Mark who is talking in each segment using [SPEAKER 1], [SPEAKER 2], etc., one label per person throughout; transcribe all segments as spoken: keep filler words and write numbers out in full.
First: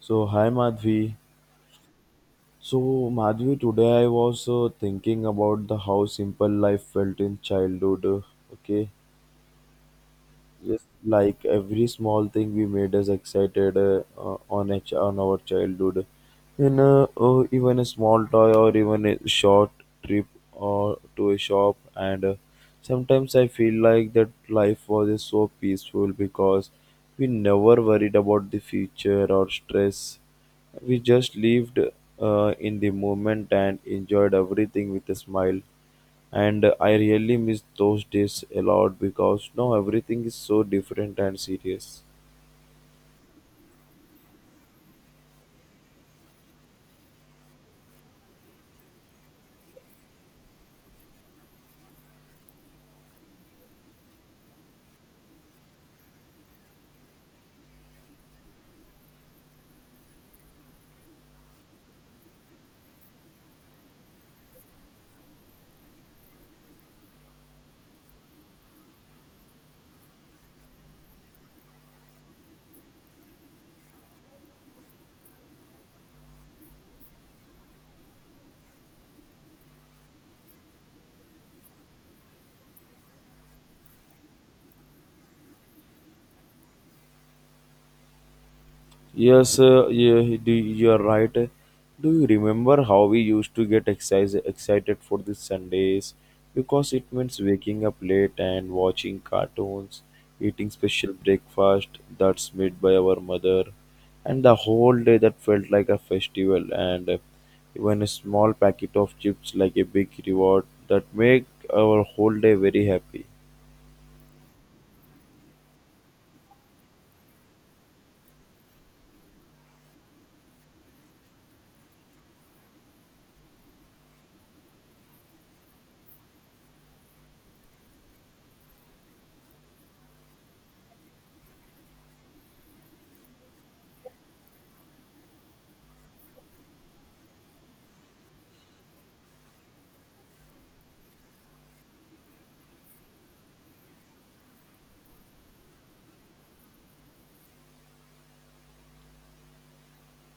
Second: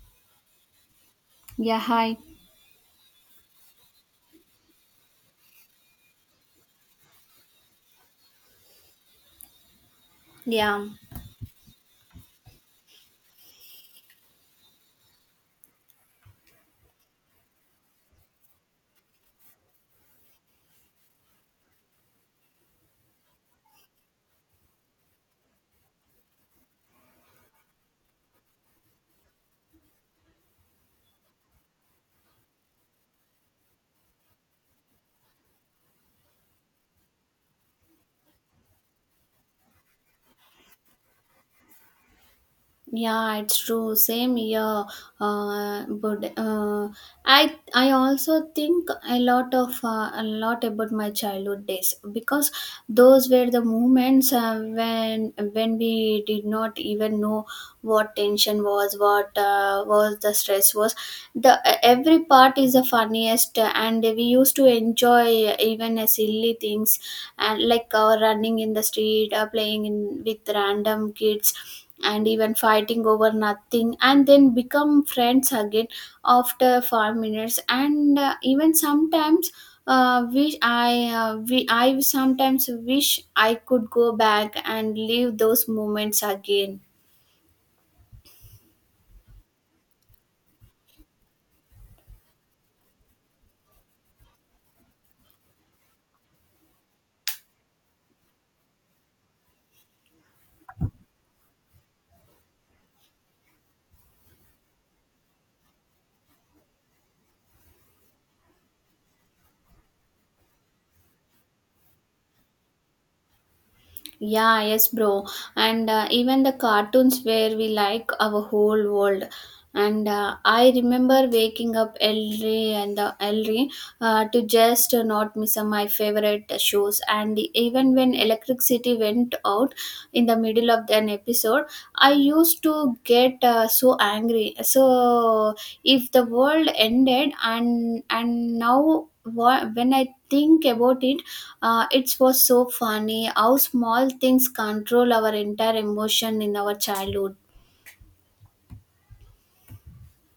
[SPEAKER 1] So, hi Madhvi.
[SPEAKER 2] Yeah, hi.
[SPEAKER 1] So, Madhvi, today I was uh, thinking about the how simple life felt in childhood. uh, Okay, just
[SPEAKER 2] Yeah.
[SPEAKER 1] like every small thing we made us excited uh, uh, on a ch- on our childhood, and uh, uh, even a small toy or even a short trip or to a shop and. Uh, Sometimes I feel like that life was so peaceful because we never worried about the future or stress. We just lived uh, in the moment and enjoyed everything with a smile. And I really miss those days a lot because now everything is so different and serious.
[SPEAKER 2] Yeah, it's true. Same here. Uh, but uh, I I also think a lot of uh, a lot about my childhood days because those were the moments uh, when when we did not even know what tension was, what uh, was the stress was. The every part is the funniest, uh, and we used to enjoy even uh, silly things, and like uh, running in the street, uh, playing in with random kids and even fighting over nothing and then become friends again after five minutes and uh, even sometimes uh, wish I uh, we, I sometimes wish I could go back and live those moments again.
[SPEAKER 1] Yes, uh, yeah, do, you're right. Do you remember how we used to get exercise, excited for the Sundays? Because it means waking up late and watching cartoons, eating special breakfast that's made by our mother, and the whole day that felt like a festival. And uh, even a small packet of chips, like a big reward, that make our whole day very happy.
[SPEAKER 2] Yeah, yes, bro. And uh, even the cartoons where we like our whole world. And uh, I remember waking up early and the early uh, to just uh, not miss uh, my favorite uh, shows. And even when electricity went out in the middle of an episode, I used to get uh, so angry. So if the world ended and and now wha- when I think about it uh, it was so funny how small things control our entire emotion in our childhood.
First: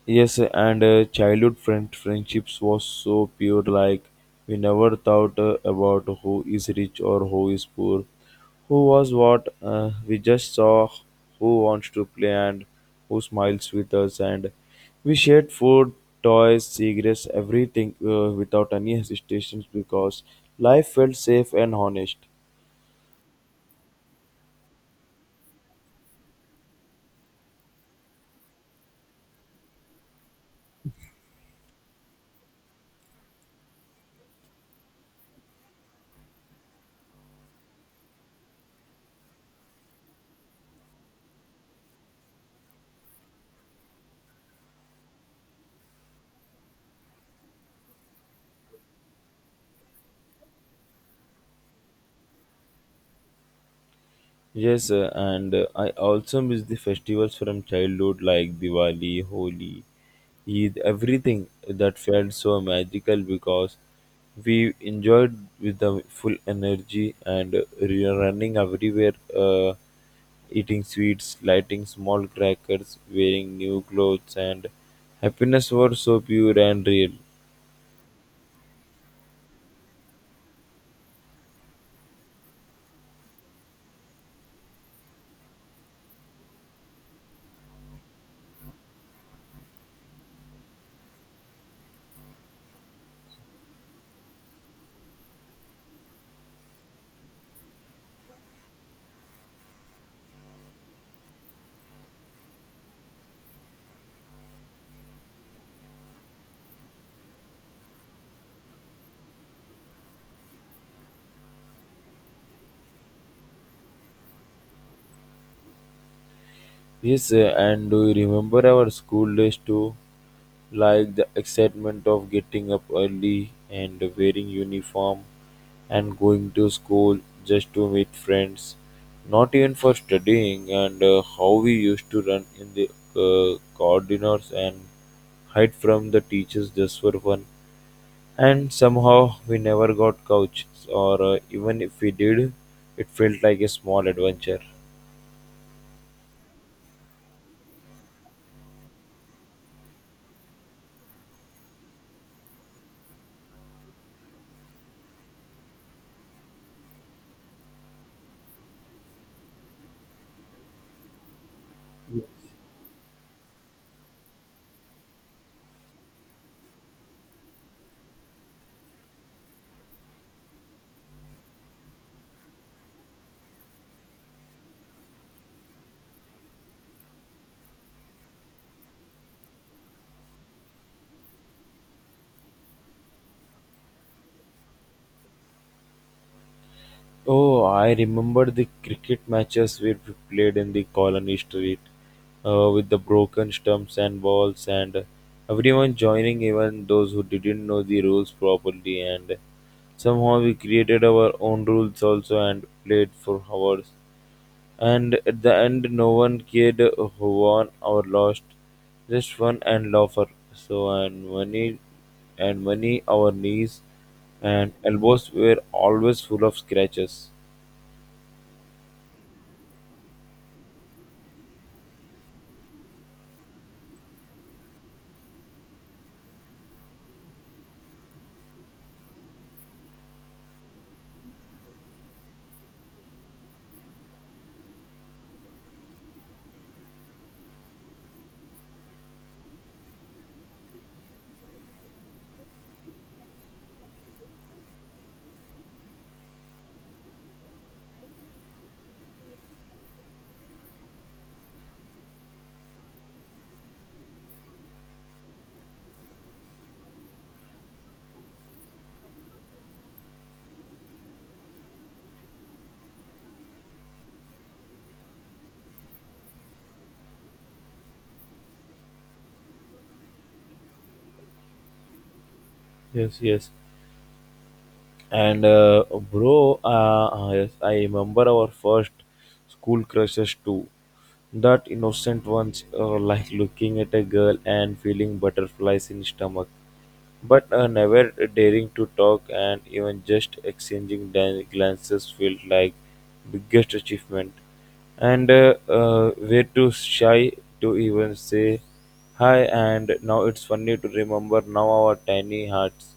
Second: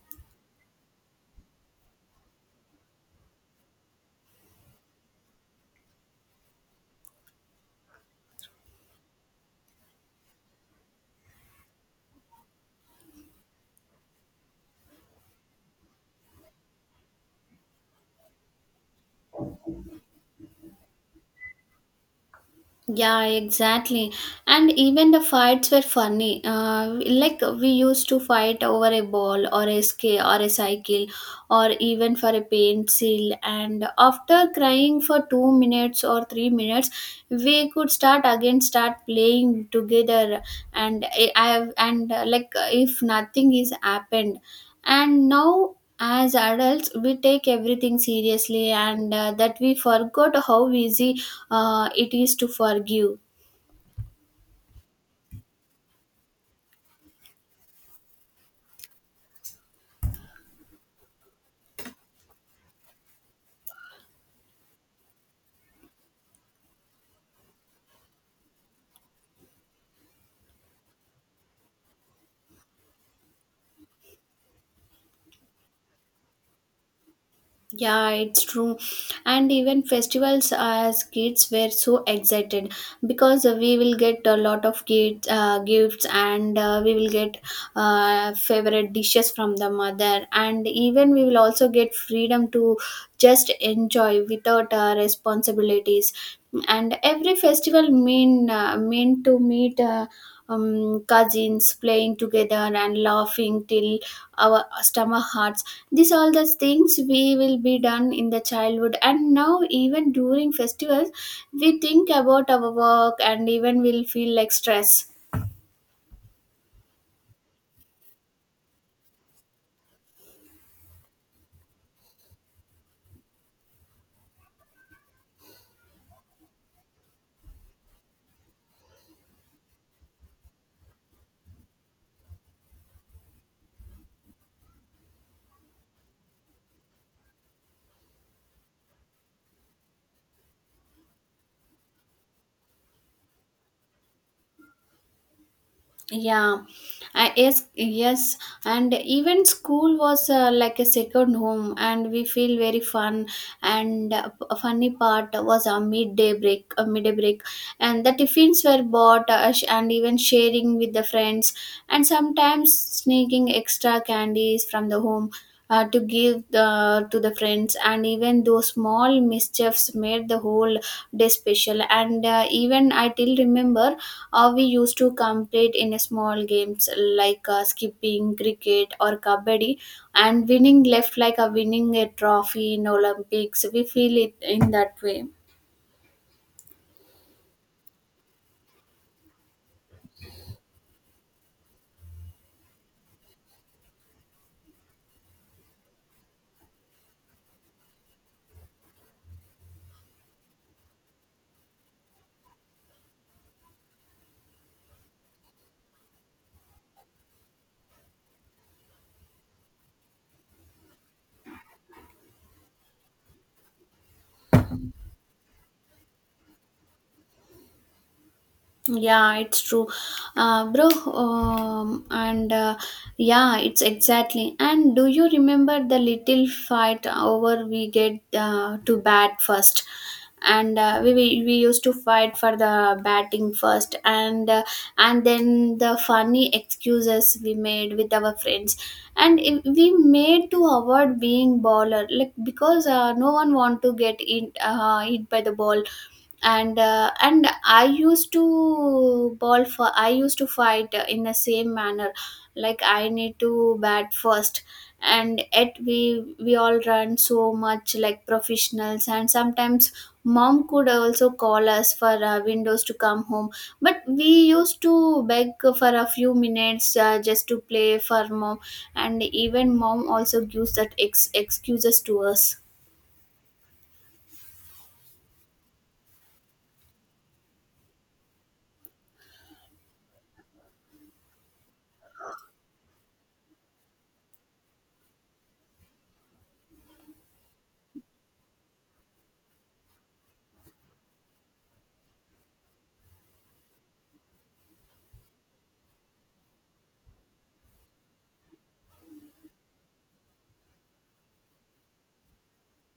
[SPEAKER 1] Yes, and uh, childhood friend friendships was so pure. Like we never thought uh, about who is rich or who is poor, who was what. Uh, we just saw who wants to play and who smiles with us, and we shared food, toys, cigarettes, everything uh, without any hesitations because life felt safe and honest.
[SPEAKER 2] Yeah, exactly. And even the fights were funny. Uh, like we used to fight over a ball or a scale or a cycle or even for a pencil. And after crying for two minutes or three minutes, we could start again, start playing together. And I I have and uh, like if nothing is happened and now as adults we take everything seriously and uh, that we forgot how easy uh, it is to forgive.
[SPEAKER 1] Yes, uh, and uh, I also miss the festivals from childhood like Diwali, Holi, Eid, everything that felt so magical because we enjoyed with the full energy and uh, re- running everywhere, uh, eating sweets, lighting small crackers, wearing new clothes, and happiness was so pure and real.
[SPEAKER 2] Yeah, it's true. And even festivals as kids were so excited because we will get a lot of kids, uh, gifts and uh, we will get uh, favorite dishes from the mother. And even we will also get freedom to just enjoy without uh, responsibilities. And every festival mean uh, meant to meet uh, um, cousins playing together and laughing till our stomach hurts. These all the things we will be done in the childhood, and now even during festivals, we think about our work and even will feel like stress.
[SPEAKER 1] Yes, uh, and do you remember our school days too? Like the excitement of getting up early and wearing uniform and going to school just to meet friends, not even for studying, and uh, how we used to run in the uh, corridors and hide from the teachers just for fun, and somehow we never got couched, or uh, even if we did it felt like a small adventure.
[SPEAKER 2] Yeah. I, yes, yes, and even school was uh, like a second home and we feel very fun and uh, a funny part was a midday break a midday break and the tiffins were bought uh, sh- and even sharing with the friends and sometimes sneaking extra candies from the home uh, to give the, to the friends and even those small mischiefs made the whole day special and uh, even I till remember or we used to compete in small games like uh, skipping, cricket, or kabaddi, and winning left like a winning a trophy in Olympics. We feel it in that way.
[SPEAKER 1] Oh, I remember the cricket matches where we played in the colony street uh, with the broken stumps and balls, and everyone joining, even those who didn't know the rules properly. And somehow we created our own rules also and played for hours. And at the end, no one cared who won or lost, just fun and laughter. So, and money, and money, our knees and elbows were always full of scratches.
[SPEAKER 2] Yeah, it's true, uh, bro. Um, and uh, yeah, it's exactly. And do you remember the little fight over we get uh, to bat first? And uh, we, we we used to fight for the batting first and uh, and then the funny excuses we made with our friends and i- we made to avoid being baller like because uh, no one want to get in uh, hit by the ball and uh, and I used to ball for I used to fight uh, in the same manner like I need to bat first and yet we we all run so much like professionals and sometimes mom could also call us for uh, windows to come home but we used to beg for a few minutes uh, just to play for mom and even mom also gives that ex- excuses to us.
[SPEAKER 1] Yes, yes. And uh, bro, uh, uh, yes, I remember our first school crushes too. That innocent ones are like looking at a girl and feeling butterflies in stomach, but uh, never daring to talk, and even just exchanging dan- glances felt like biggest achievement. And uh, uh, we're too shy to even say hi. And now it's funny to remember now our tiny hearts,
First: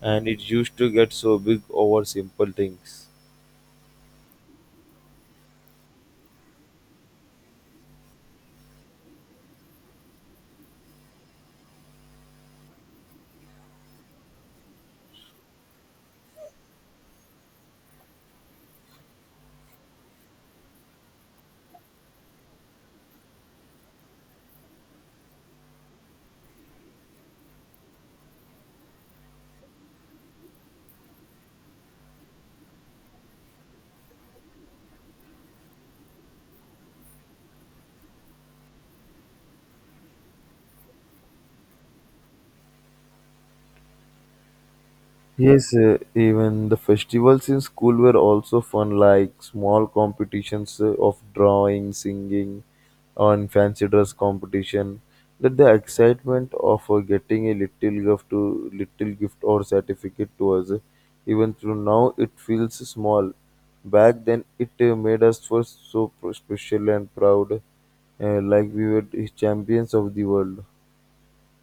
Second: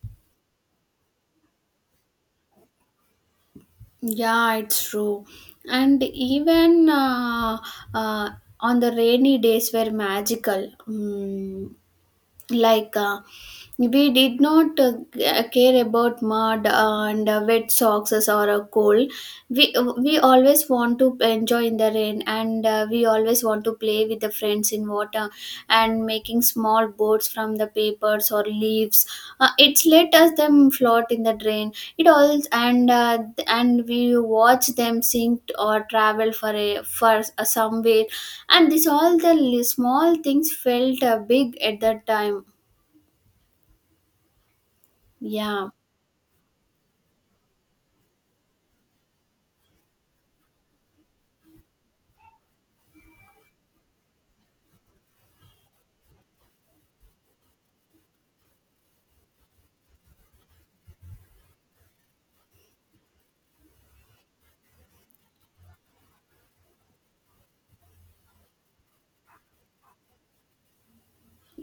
[SPEAKER 1] and it used to get so big over simple things.
[SPEAKER 2] Yeah, it's true. And even uh, uh, on the rainy days were magical. Mm, like uh, we did not uh, g- care about mud and uh, wet socks or a cold. We we always want to enjoy in the rain, and uh, we always want to play with the friends in water and making small boats from the papers or leaves. Uh, it's let us them float in the drain it all and uh, and we watch them sing or travel for a for a somewhere and this all the li- small things felt uh, big at that time. Yeah.
[SPEAKER 1] Yes, uh, even the festivals in school were also fun, like small competitions uh, of drawing, singing, and fancy dress competition. That the excitement of uh, getting a little gift to little gift or certificate to us, uh, even though now it feels small. Back then, it uh, made us feel so pr- special and proud, uh, like we were the champions of the world.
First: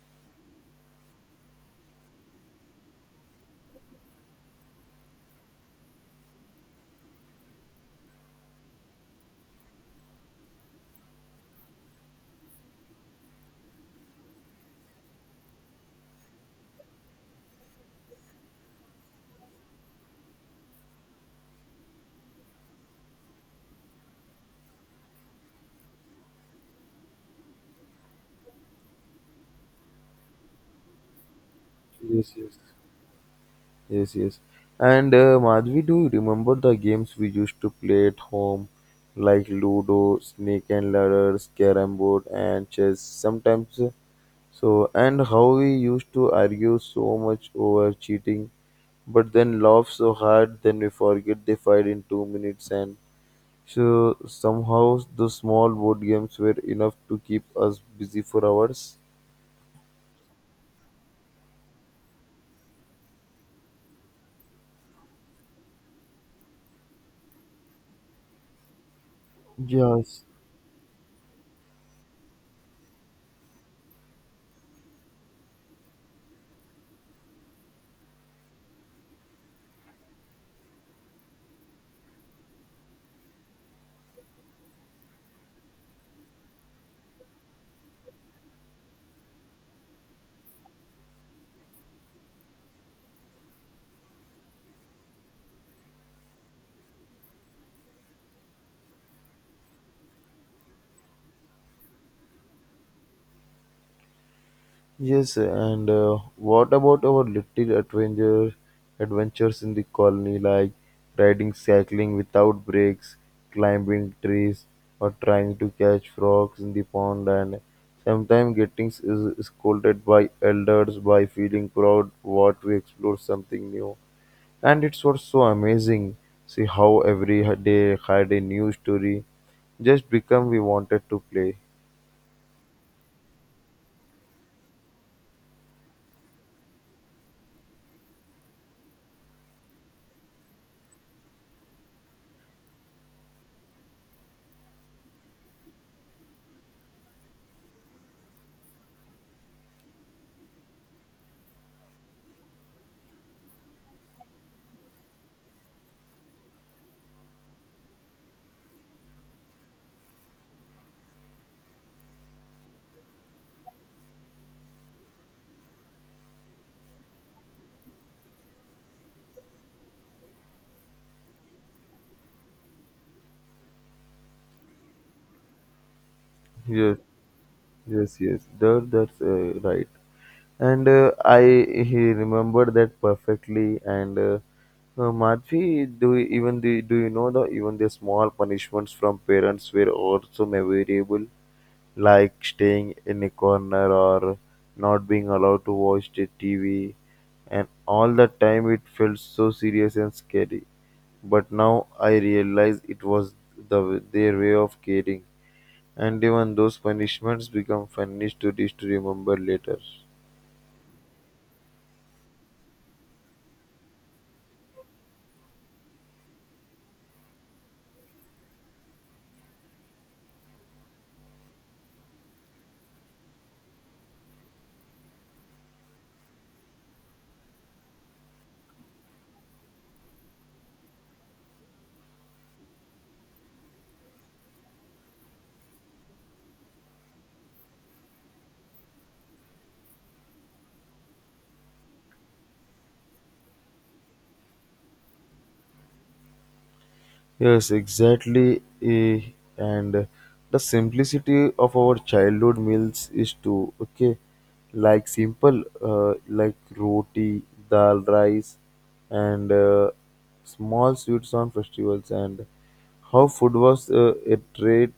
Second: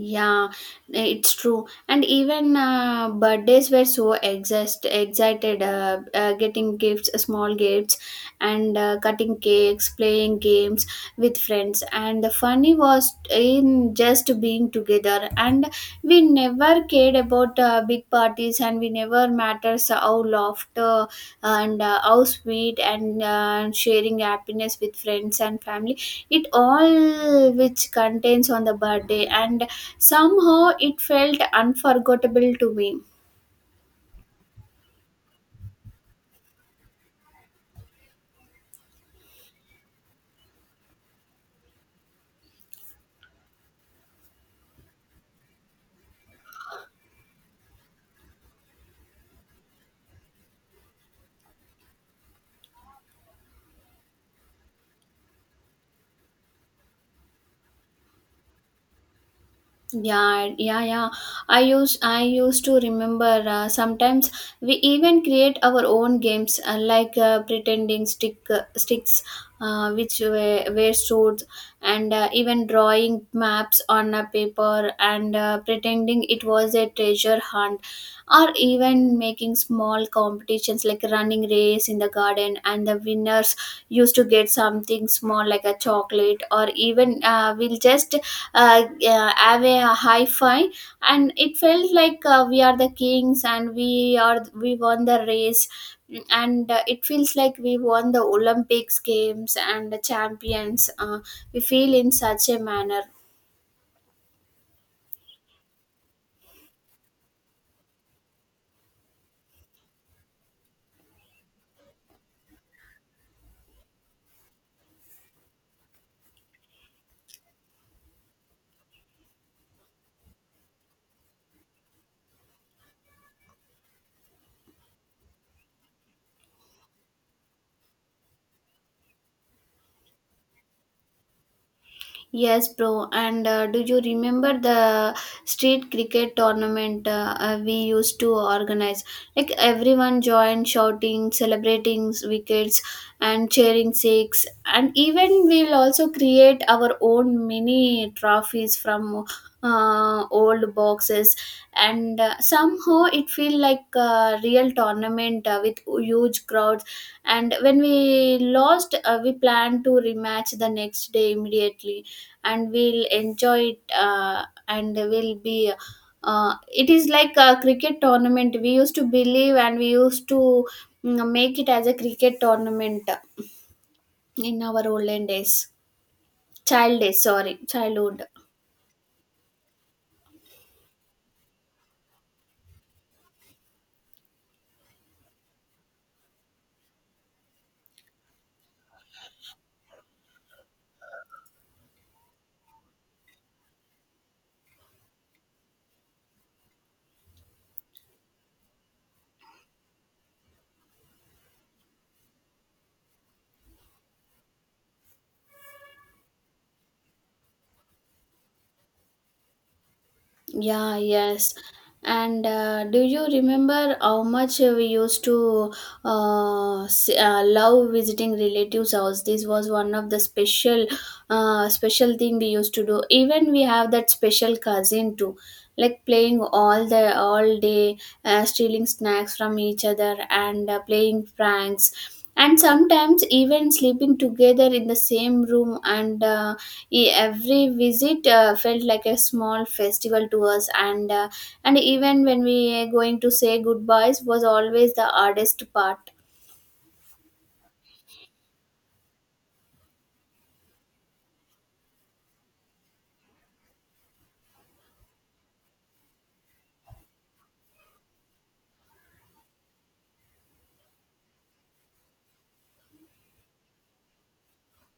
[SPEAKER 2] Yeah, it's true and even uh, birthdays were so exist, excited uh, uh, getting gifts small gifts and uh, cutting cakes playing games with friends and the funny was in just being together and we never cared about uh, big parties and we never matters how laughter and uh, how sweet and uh, sharing happiness with friends and family it all which contains on the birthday and somehow it felt
[SPEAKER 1] Yes,
[SPEAKER 2] unforgettable
[SPEAKER 1] yes.
[SPEAKER 2] to me.
[SPEAKER 1] Yes, yes. And uh, Madhvi, do you remember the games we used to play at home, like Ludo, Snake and Ladders, Carrom board, and chess? Sometimes, uh, so and how we used to argue so much over cheating, but then laugh so hard, then we forget they fight in two minutes, and so somehow the small board games were enough to keep us busy for hours.
[SPEAKER 2] Yeah, yeah, yeah. I use I used to remember uh, sometimes we even create our own games uh, like uh, pretending stick uh, sticks uh, which
[SPEAKER 1] Yes.
[SPEAKER 2] were, were swords and uh, even drawing maps on a paper and uh, pretending it was a treasure hunt or even making small competitions like running race in the garden and the winners used to get something small like a chocolate or even uh, we'll just uh, uh, have a high five, and it felt like uh, we are the kings and we are we won the race. Mm, and uh, it feels like we won the olympics games and the champions uh, we feel in such a manner.
[SPEAKER 1] Yes, and uh, what about our little adventure adventures in the colony, like riding cycling without breaks, climbing trees, or trying to catch frogs in the pond, and sometimes getting s- is scolded by elders by feeling proud what we explore something new. And it was so amazing. See how every h- day had a new story, just become we wanted to play.
[SPEAKER 2] Yes, bro. And uh, do you remember the street cricket tournament uh, uh, we used to organize? Like everyone joined, shouting, celebrating wickets, and cheering six. And even we'll also create our own mini trophies from uh, old boxes and uh, somehow it feel like a real tournament uh, with huge crowds and when we lost uh, we plan to rematch the next day immediately and we'll enjoy it uh, and we'll be uh, it is like a cricket tournament we used to believe and we used to mm, make it as a cricket tournament in our olden days
[SPEAKER 1] Yes,
[SPEAKER 2] child days sorry
[SPEAKER 1] yes,
[SPEAKER 2] childhood.
[SPEAKER 1] yes. That, that's uh, right. And uh, I he remembered that perfectly. And uh, uh, Madhvi, do you, even the do you know the even the small punishments from parents were also memorable, like staying in a corner or not being allowed to watch the T V, and all the time it felt so serious and scary. But now I realize it was the their way of caring, and even those punishments become funny stories to remember later.
[SPEAKER 2] Yeah, yes. And uh, do you remember how much we used to uh, s- uh, love visiting relatives' house? This was one of the special, uh, special thing we used to do. Even we have that special cousin too, like playing all the all day, uh, stealing snacks from each other and uh, playing pranks and sometimes even sleeping together in the same room and uh, e- every visit uh, felt like a small festival to us and uh, and even when we going to say goodbyes was always the hardest part.
[SPEAKER 1] Yes, exactly. eh, And the simplicity of our childhood meals is too okay, like simple, uh, like roti, dal, rice, and uh, small sweets on festivals. And how food was uh, a treat,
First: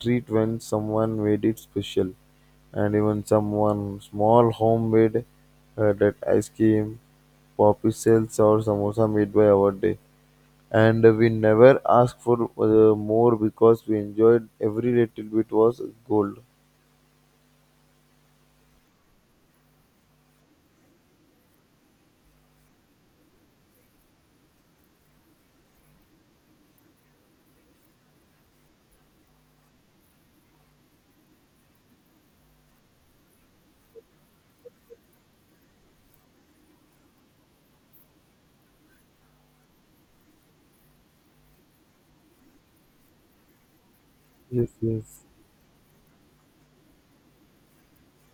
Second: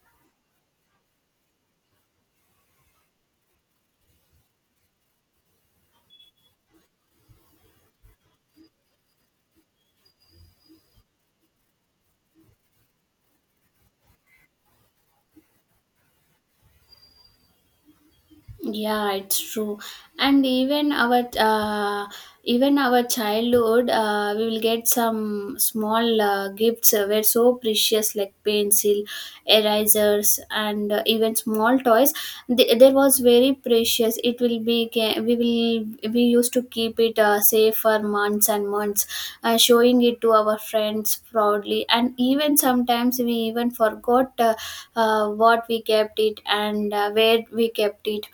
[SPEAKER 1] treat when someone made it special, and even someone small homemade uh, that ice cream, poppy cells or samosa made by our day, and we never asked for uh, more because we enjoyed every little bit was gold.
[SPEAKER 2] Yeah, it's true. And even our uh, even our childhood, uh, we will get some small uh, gifts uh, were so precious, like pencil, erasers, and uh, even small toys. Th- there was very precious. It will be ca- we will we used to keep it uh, safe for months and months, uh, showing it to our friends proudly. And even sometimes we even forgot uh,
[SPEAKER 1] Yes, yes.
[SPEAKER 2] uh, what we kept it and uh, where we kept it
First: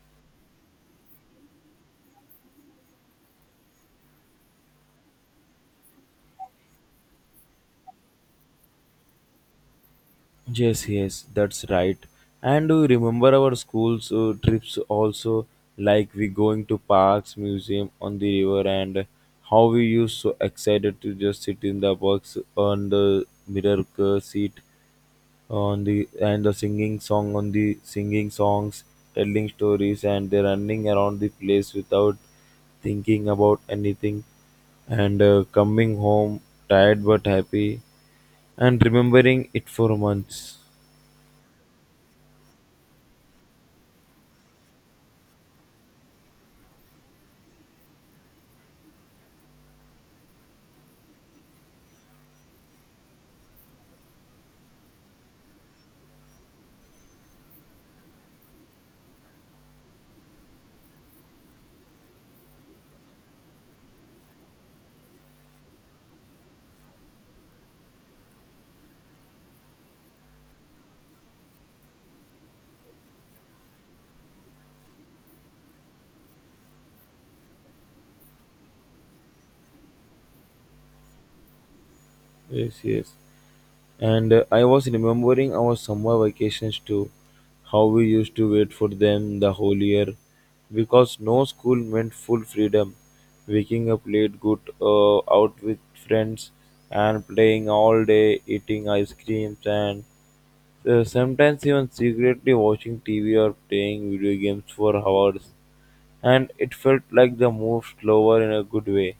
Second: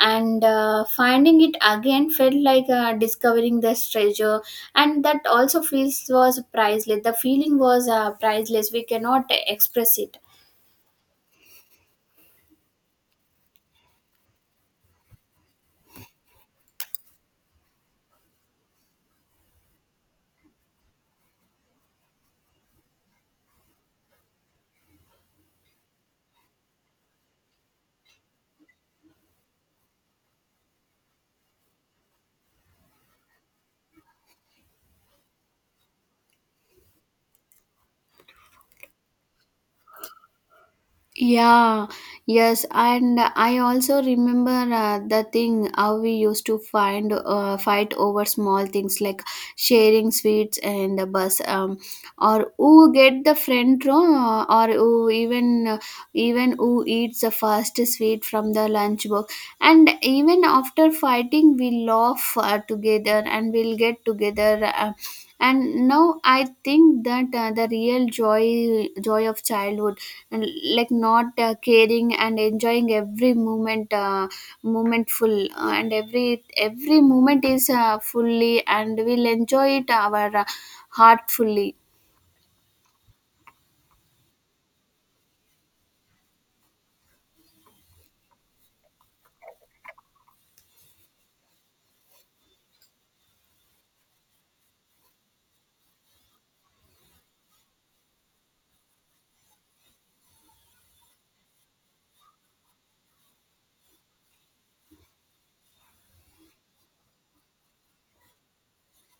[SPEAKER 2] and uh, finding it again felt like uh, discovering this treasure and that also feels was priceless the feeling was uh, priceless we cannot express it.
[SPEAKER 1] Yes, yes, that's right. And do you remember our school's uh, trips also? Like we going to parks, museum on the river, and how we used so excited to just sit in the box on the mirror uh, seat on the and the singing song on the singing songs, telling stories, and they're running around the place without thinking about anything, and uh, coming home tired but happy and remembering it for months.
[SPEAKER 2] Yeah, yes, and I also remember uh, the thing how we used to find uh, fight over small things like sharing sweets and the bus, um, or who get the front row, uh, or who even uh, even who eats the first sweet from the lunch box. And even after fighting, we laugh uh, together and we'll get together. Uh, and now I think that uh, the real joy joy of childhood and like not uh, caring and enjoying every moment uh, moment full uh, and every every moment is uh, fully and we'll enjoy it our uh, heart fully.
[SPEAKER 1] Yes, yes. And uh, I was remembering our summer vacations too, how we used to wait for them the whole year because no school meant full freedom. Waking up late, good uh, out with friends, and playing all day, eating ice creams, and uh, sometimes even secretly watching T V or playing video games for hours. And it felt like the move slower in a good way.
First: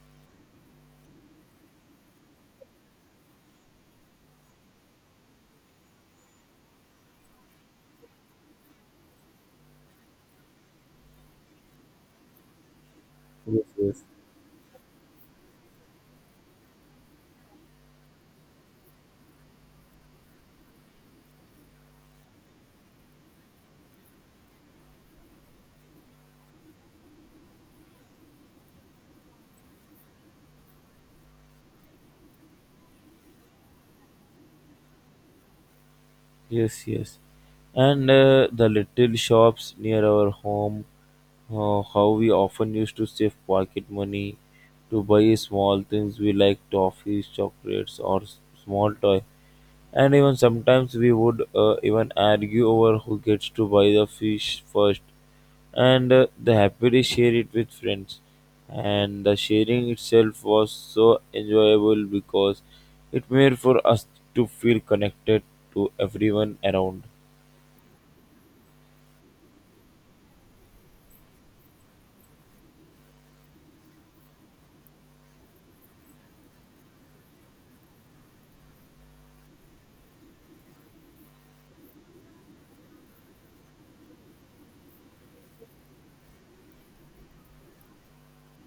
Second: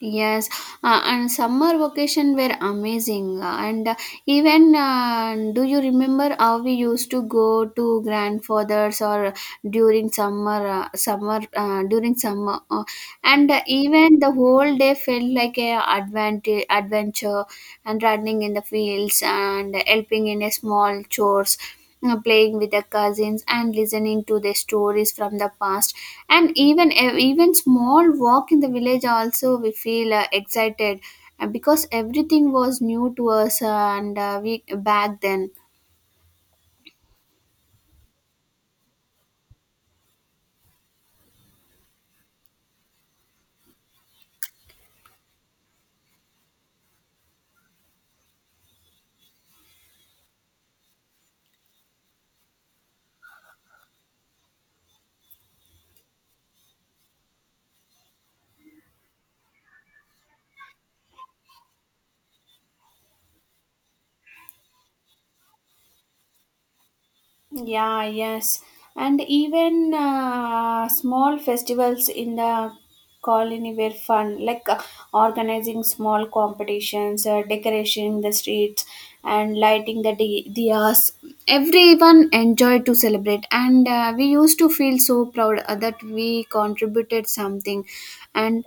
[SPEAKER 2] Yes, uh, and summer vacation were amazing. Uh, and uh, even uh, do you remember how we used to go to grandfathers or during summer uh, summer uh, during summer uh, and uh,
[SPEAKER 1] Yes, yes.
[SPEAKER 2] even the whole day felt like a advantage adventure and running in the fields and helping in a small chores you playing with the cousins and listening to their stories from the past and even uh, even small walk in the village also we feel uh, excited uh, because everything was new to us uh, and uh, we back then.
[SPEAKER 1] Yes, yes. And uh, the little shops near our home, uh, how we often used to save pocket money to buy small things we like toffees, chocolates, or s- small toy. And even sometimes we would uh, even argue over who gets to buy the fish first, and uh, they happily share it with friends. And the sharing itself was so enjoyable because it made for us to feel connected to everyone around.
[SPEAKER 2] Yeah, yes. And even uh, small festivals in the colony were fun, like uh, organizing small competitions, uh, decorating the streets, and lighting the di- diyas. Everyone enjoyed to celebrate, and uh, we used to feel so proud uh, that we contributed something. And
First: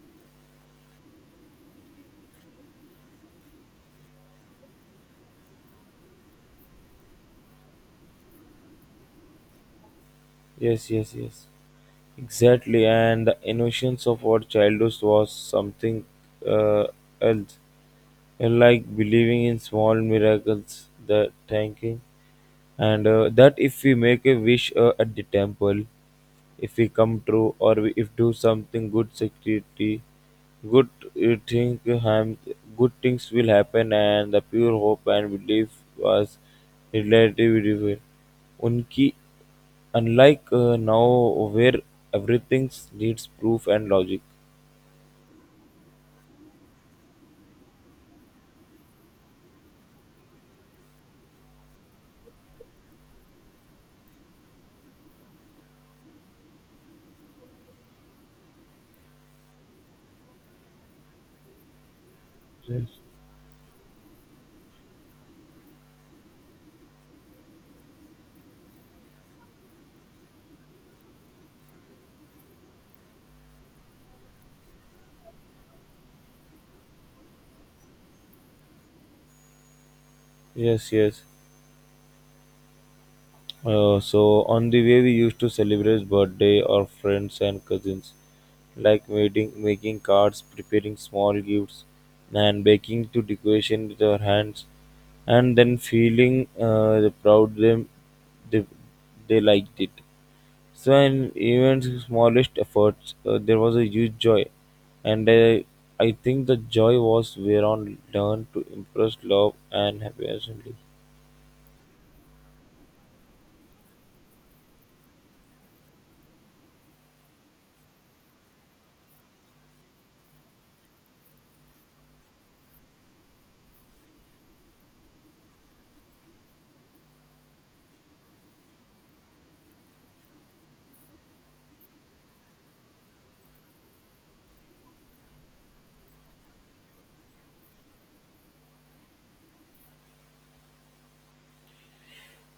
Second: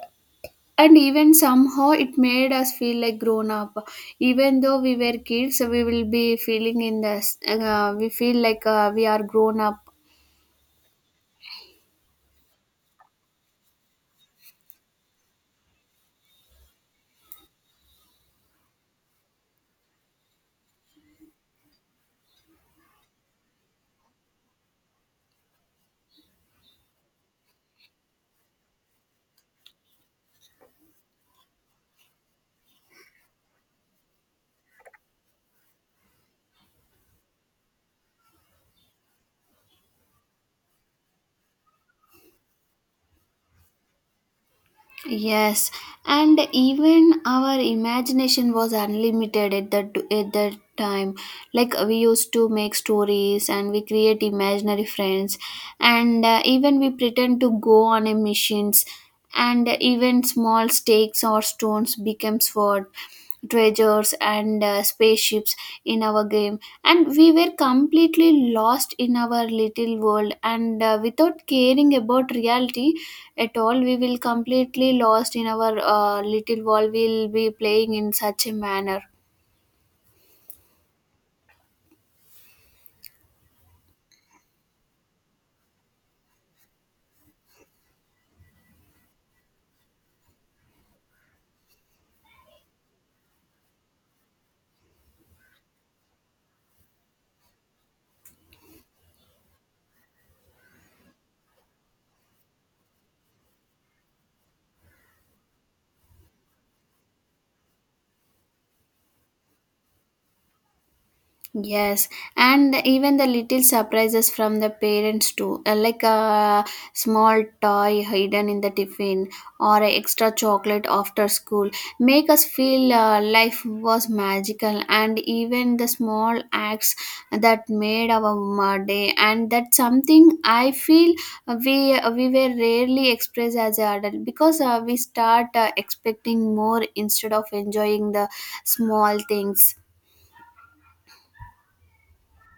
[SPEAKER 2] and even somehow it made us feel like grown up, even though we were kids we will be feeling in this uh, we feel like uh, we are grown up.
[SPEAKER 1] Yes, yes, yes. Exactly, and the innocence of our childhood was something uh, else. Unlike believing in small miracles, the thanking, and uh, that if we make a wish uh, at the temple, if we come true, or we, if do something good security, good uh, thing ham, good things will happen, and the pure hope and belief was relative. Unki unlike uh, now where everything needs proof and logic.
[SPEAKER 2] Yes, and even our imagination was unlimited at that at that time. Like we used to make stories and we create imaginary friends, and uh, even we pretend to go on a missions, and even small stakes or stones became sword,
[SPEAKER 1] Yes.
[SPEAKER 2] treasures and uh, spaceships in our game. And we were completely lost in our little world and uh, without caring about reality at all, we will completely lost in our uh, little world, we'll be playing in such a manner.
[SPEAKER 1] Yes, yes. Uh, so on the way we used to celebrate birthday or friends and cousins, like making making cards, preparing small gifts, and baking to decoration with our hands, and then feeling uh, the proud them they, they liked it. So in even smallest efforts, uh, there was a huge joy, and uh, I think the joy was whereon learned to impress love and happiness only.
[SPEAKER 2] Yes, and even the little surprises from the parents too, uh, like a small toy hidden in the tiffin or a extra chocolate after school, make us feel uh, life was magical. And even the small acts that made our m- day, and that's something I feel we uh, we were rarely expressed as an adult because uh, we start uh, expecting more instead of enjoying the small things.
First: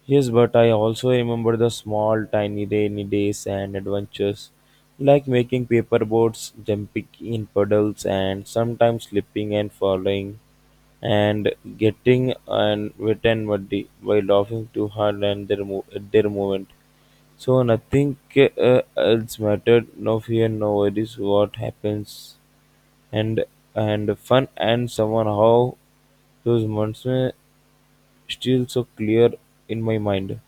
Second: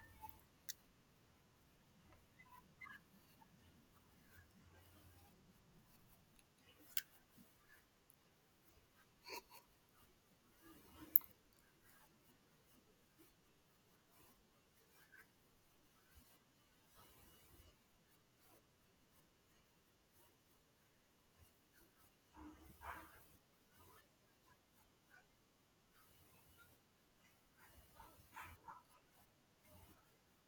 [SPEAKER 1] Yes, but I also remember the small, tiny rainy days and adventures, like making paper boats, jumping in puddles, and sometimes slipping and falling, and getting and wet and muddy by laughing too hard and their mo- at their moment. So nothing uh, else mattered. No fear, no worries. What happens, and and fun, and somehow those months were still so clear in my mind.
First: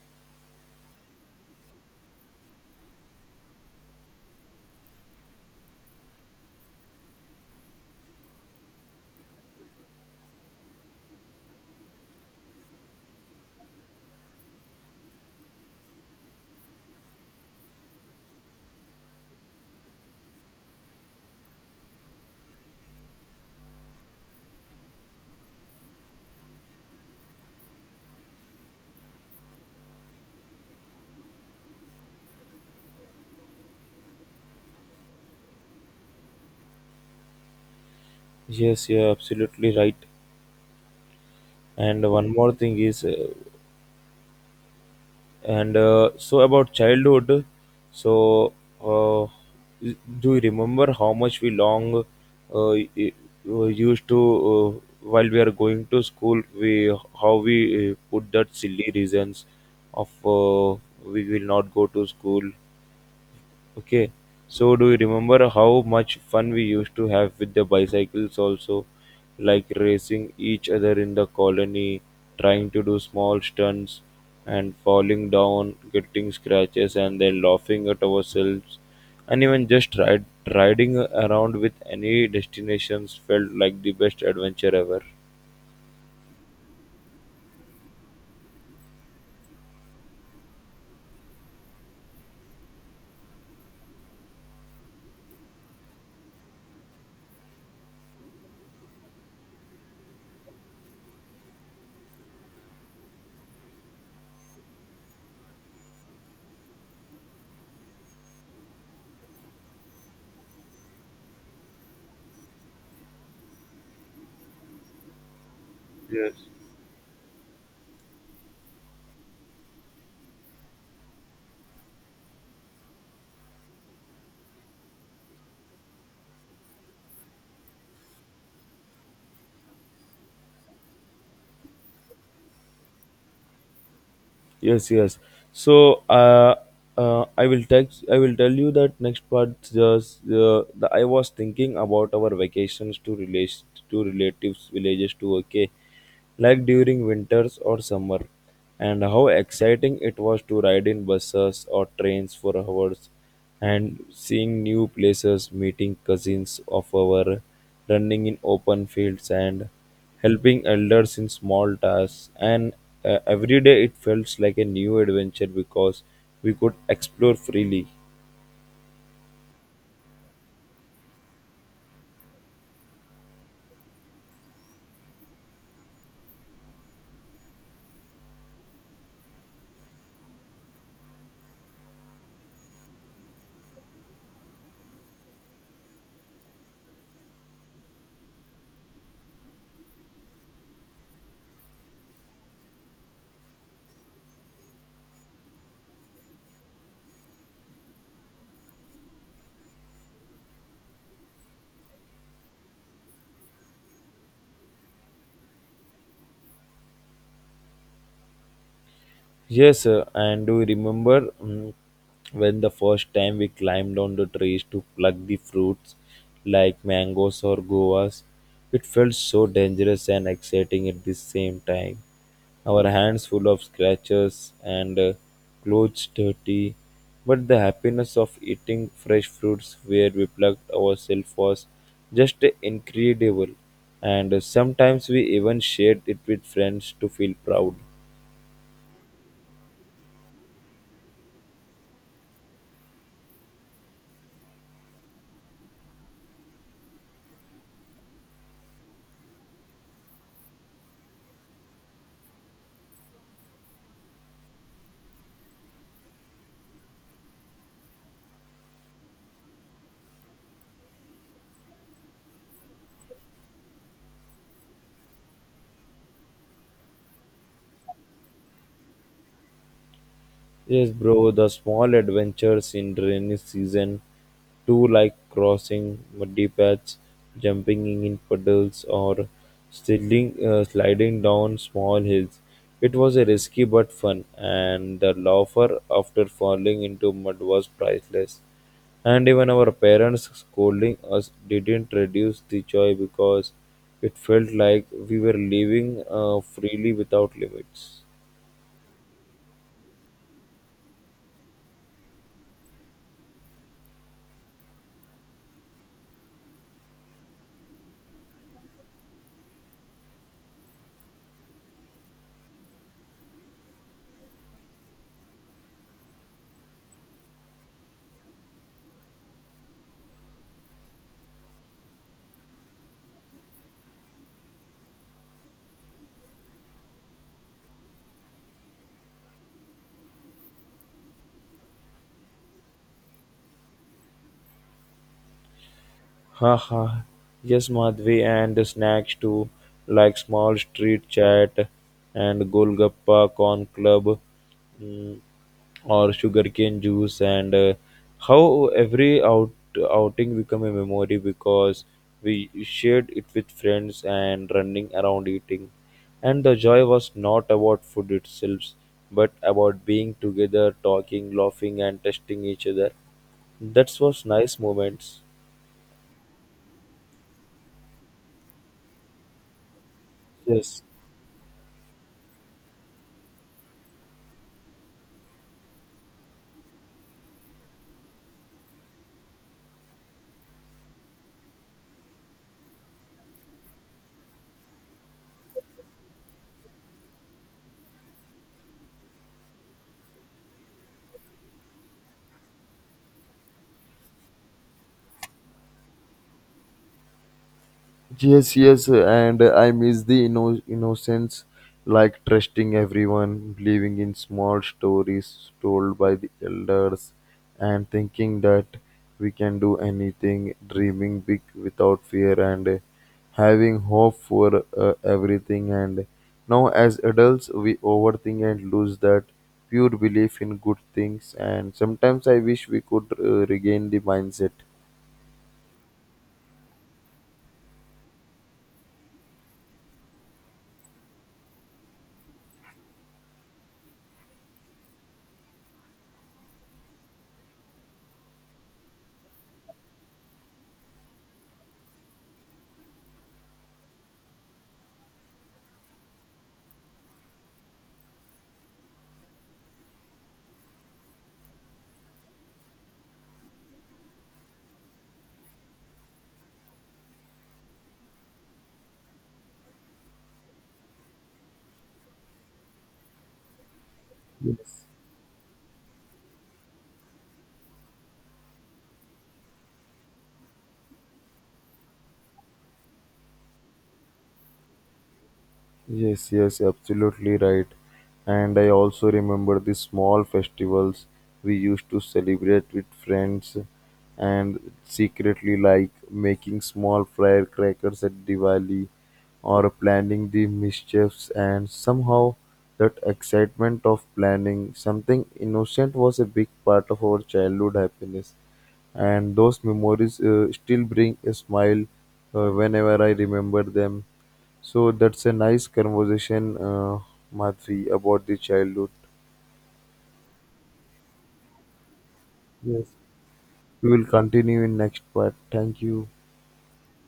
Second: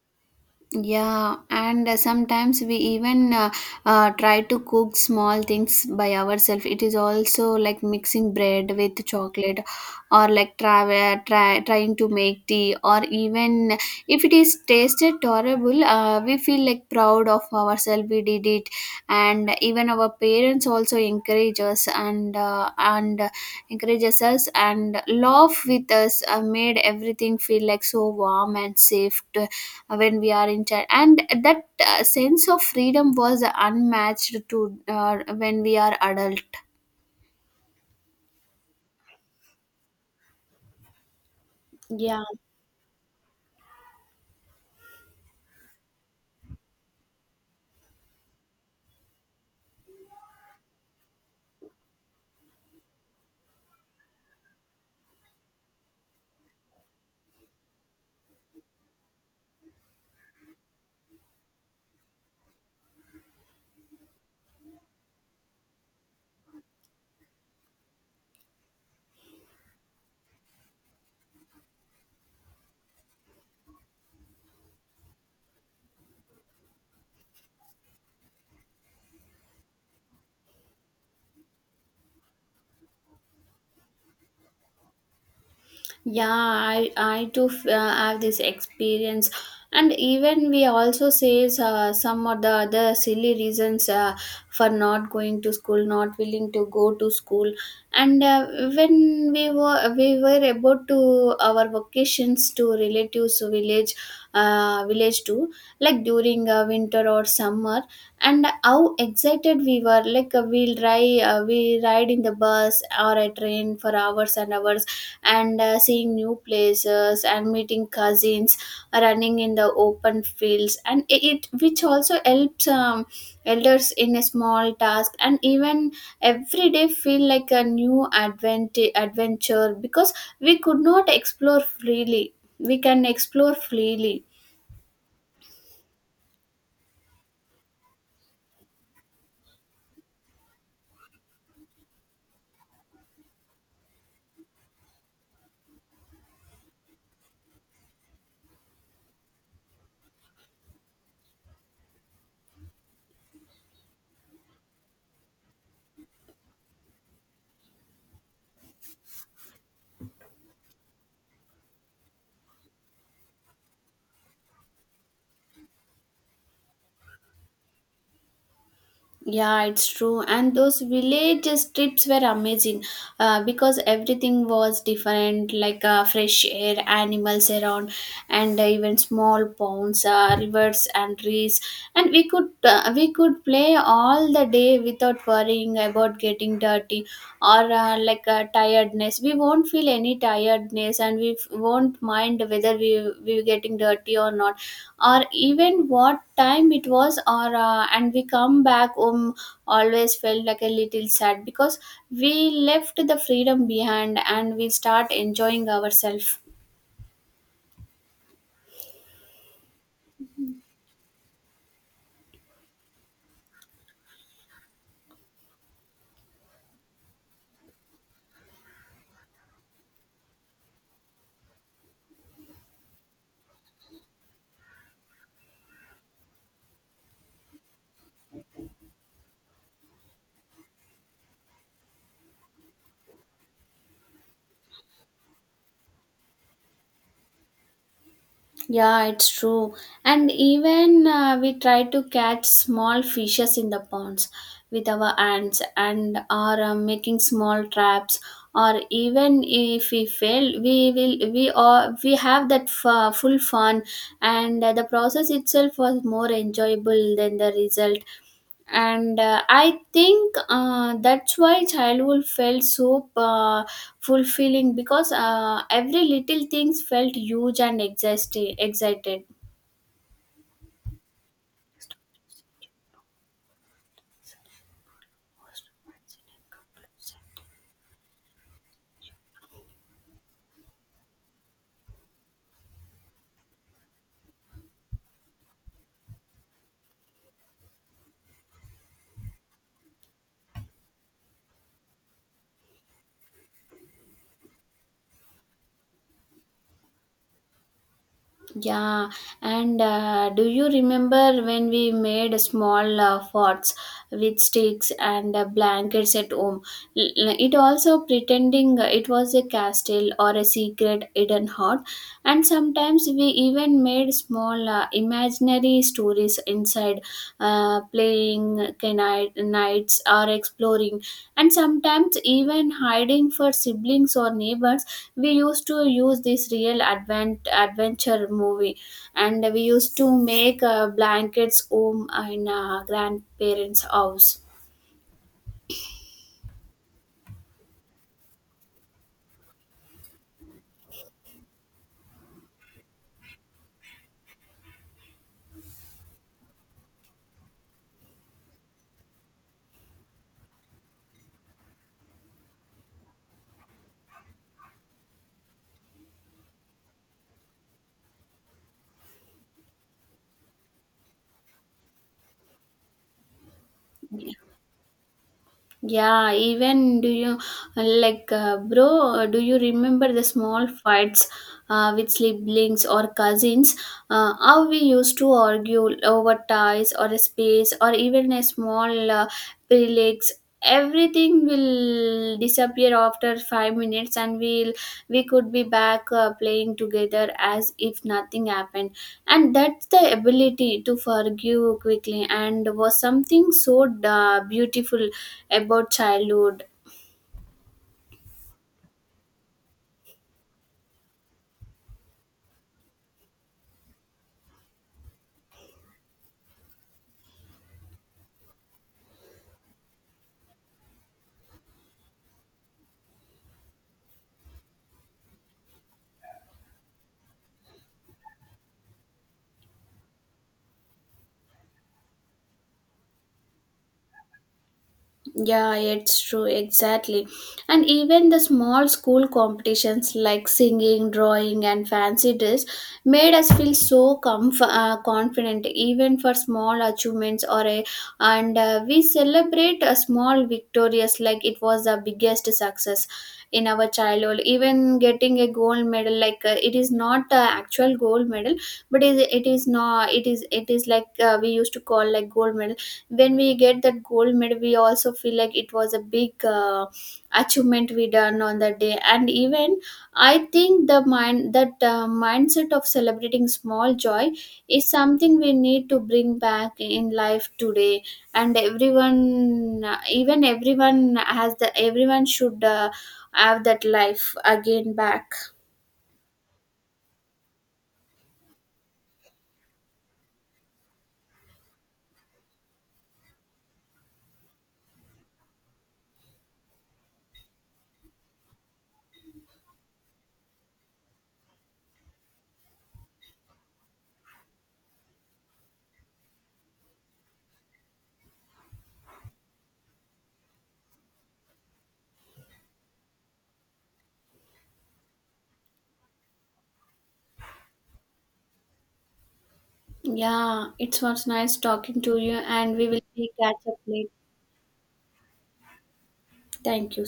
[SPEAKER 2] Yeah, and uh, sometimes we even uh, uh, try to cook small things by ourselves. It is also like mixing bread with chocolate, or like try, try trying to make tea, or even if it is tasted tolerable, uh, we feel like proud of ourselves. We did it, and even our parents also encourage us and uh, and encourages us and laugh with us. Uh, made everything feel like so warm and safe. To, when we are in child and that uh, sense of freedom was unmatched to uh, when we are adult.
[SPEAKER 1] Yes, you're absolutely right. And
[SPEAKER 2] Yeah.
[SPEAKER 1] one more thing is, uh, and uh, so about childhood, so uh, do you remember how much we long uh, y- uh, used to uh, while we are going to school? We How we uh, put that silly reasons of uh, we will not go to school. Okay, so do you remember how much fun we used to have with the bicycles also, like racing each other in the colony, trying to do small stunts and falling down, getting scratches and then laughing at ourselves. And even just ride, riding around with any destinations felt like the best adventure ever.
[SPEAKER 2] Yeah, I I too f- uh, have this experience, and even we also says uh, some of the other silly reasons uh, for not going to school, not willing to go to school, and uh, when we were we were about to our vacations to relatives village, uh, village too, like during uh, winter or summer, and how excited we were! Like uh, we'll ride uh, we ride in the bus or a train for hours and hours, and uh, seeing
[SPEAKER 1] Yes.
[SPEAKER 2] new places and meeting cousins, running in the open fields, and it, it which also helps um, elders in a small task. And even every day feel like a new advent- adventure, because we could not explore freely we can explore freely.
[SPEAKER 1] Yes, yes. So uh, uh i will text I will tell you that next part just uh, the, I was thinking about our vacations to relation to relatives villages to okay, like during winters or summer, and how exciting it was to ride in buses or trains for hours and seeing new places, meeting cousins of our, running in open fields, and helping elders in small tasks. And uh, every day it felt like a new adventure because we could explore freely.
[SPEAKER 2] Yeah, it's true. And those village trips were amazing, uh, because everything was different, like uh, fresh air, animals around, and uh, even small ponds, uh, rivers, and trees. And we could uh, we could play all the day without worrying about getting dirty or uh, like uh, tiredness. We won't feel any tiredness, and we f- won't mind whether we we getting dirty or not, or even what time it was or uh, and we come back home, always felt like a little sad because we left the freedom behind and we start enjoying ourselves.
[SPEAKER 1] Yes, sir. And do you remember mm, when the first time we climbed on the trees to pluck the fruits like mangoes or guavas? It felt so dangerous and exciting at the same time. Our hands full of scratches and uh, clothes dirty, but the happiness of eating fresh fruits where we plucked ourselves was just incredible. And uh, sometimes we even shared it with friends to feel proud.
[SPEAKER 2] Yeah, it's true. And even uh, we try to catch small fishes in the ponds with our hands and are uh, making small traps, or even if we fail we will we are we have that f- full fun, and uh, the process itself was more enjoyable than the result. And uh, i think uh, that's why childhood felt so uh, fulfilling, because uh, every little things felt huge and exhausting, excited.
[SPEAKER 1] Yes, bro, the small adventures in rainy season too, like crossing muddy paths, jumping in puddles, or sliding, uh, sliding down small hills. It was a risky but fun, and the laughter after falling into mud was priceless. And even our parents scolding us didn't reduce the joy because it felt like we were living uh, freely without limits.
[SPEAKER 2] Yeah, and uh, do you remember when we made small uh, forts with sticks and uh, blankets at home? L- It also pretending uh, it was a castle or a secret hidden hut, and sometimes we even made small uh, imaginary stories inside, uh, playing kni- nights or exploring, and sometimes even hiding for siblings or neighbors. We used to use this real advent adventure movie, and we used to make uh, blankets home in uh, grandparents house.
[SPEAKER 1] Haha! Yes, Madhvi, and snacks too, like small street chat and Golgappa Corn Club or sugarcane juice, and uh, how every out outing become a memory because we shared it with friends and running around eating, and the joy was not about food itself but about being together, talking, laughing and testing each other. That was nice moments.
[SPEAKER 2] Yeah, even do you, like uh, bro, do you remember the small
[SPEAKER 1] Yes.
[SPEAKER 2] fights uh, with siblings or cousins, uh, how we used to argue over ties or a space or even a small uh, prelates? Everything everything will disappear after five minutes, and we'll we could be back uh, playing together as if nothing happened. And that's the ability to forgive quickly and was something so uh, beautiful about childhood.
[SPEAKER 1] Yes, yes, and I miss the inno- innocence, like trusting everyone, believing in small stories told by the elders, and thinking that we can do anything, dreaming big without fear, and uh, having hope for uh, everything. And now, as adults, we overthink and lose that pure belief in good things. And sometimes I wish we could uh, regain the mindset.
[SPEAKER 2] Yeah, it's true, exactly. And even the small school competitions like singing, drawing, and fancy dress made us feel so comf- uh, confident, even for small achievements. Or a, and uh, We celebrate a small victorious like it was the biggest success in our childhood. Even getting a gold medal, like uh, it is not the actual gold medal, but it, it is not. It is it is like uh, we used to call like gold medal. When we get that gold medal, we also feel like it was a big uh, achievement we done on that day. And even I think the mind that uh, mindset of celebrating small joy
[SPEAKER 1] Yes.
[SPEAKER 2] is something we need to bring back in life today. And everyone even everyone has the everyone should uh, have that life again back.
[SPEAKER 1] Yes, yes, absolutely right. And I also remember the small festivals we used to celebrate with friends and secretly, like making small firecrackers at Diwali or planning the mischiefs, and somehow that excitement of planning something innocent was a big part of our childhood happiness, and those memories uh, still bring a smile uh, whenever I remember them. So that's a nice conversation, uh, Madhvi, about the childhood.
[SPEAKER 2] Yeah, it was nice talking to you, and
[SPEAKER 1] Yes.
[SPEAKER 2] we will catch up
[SPEAKER 1] We will
[SPEAKER 2] later.
[SPEAKER 1] continue in next part. Thank you.
[SPEAKER 2] Thank you.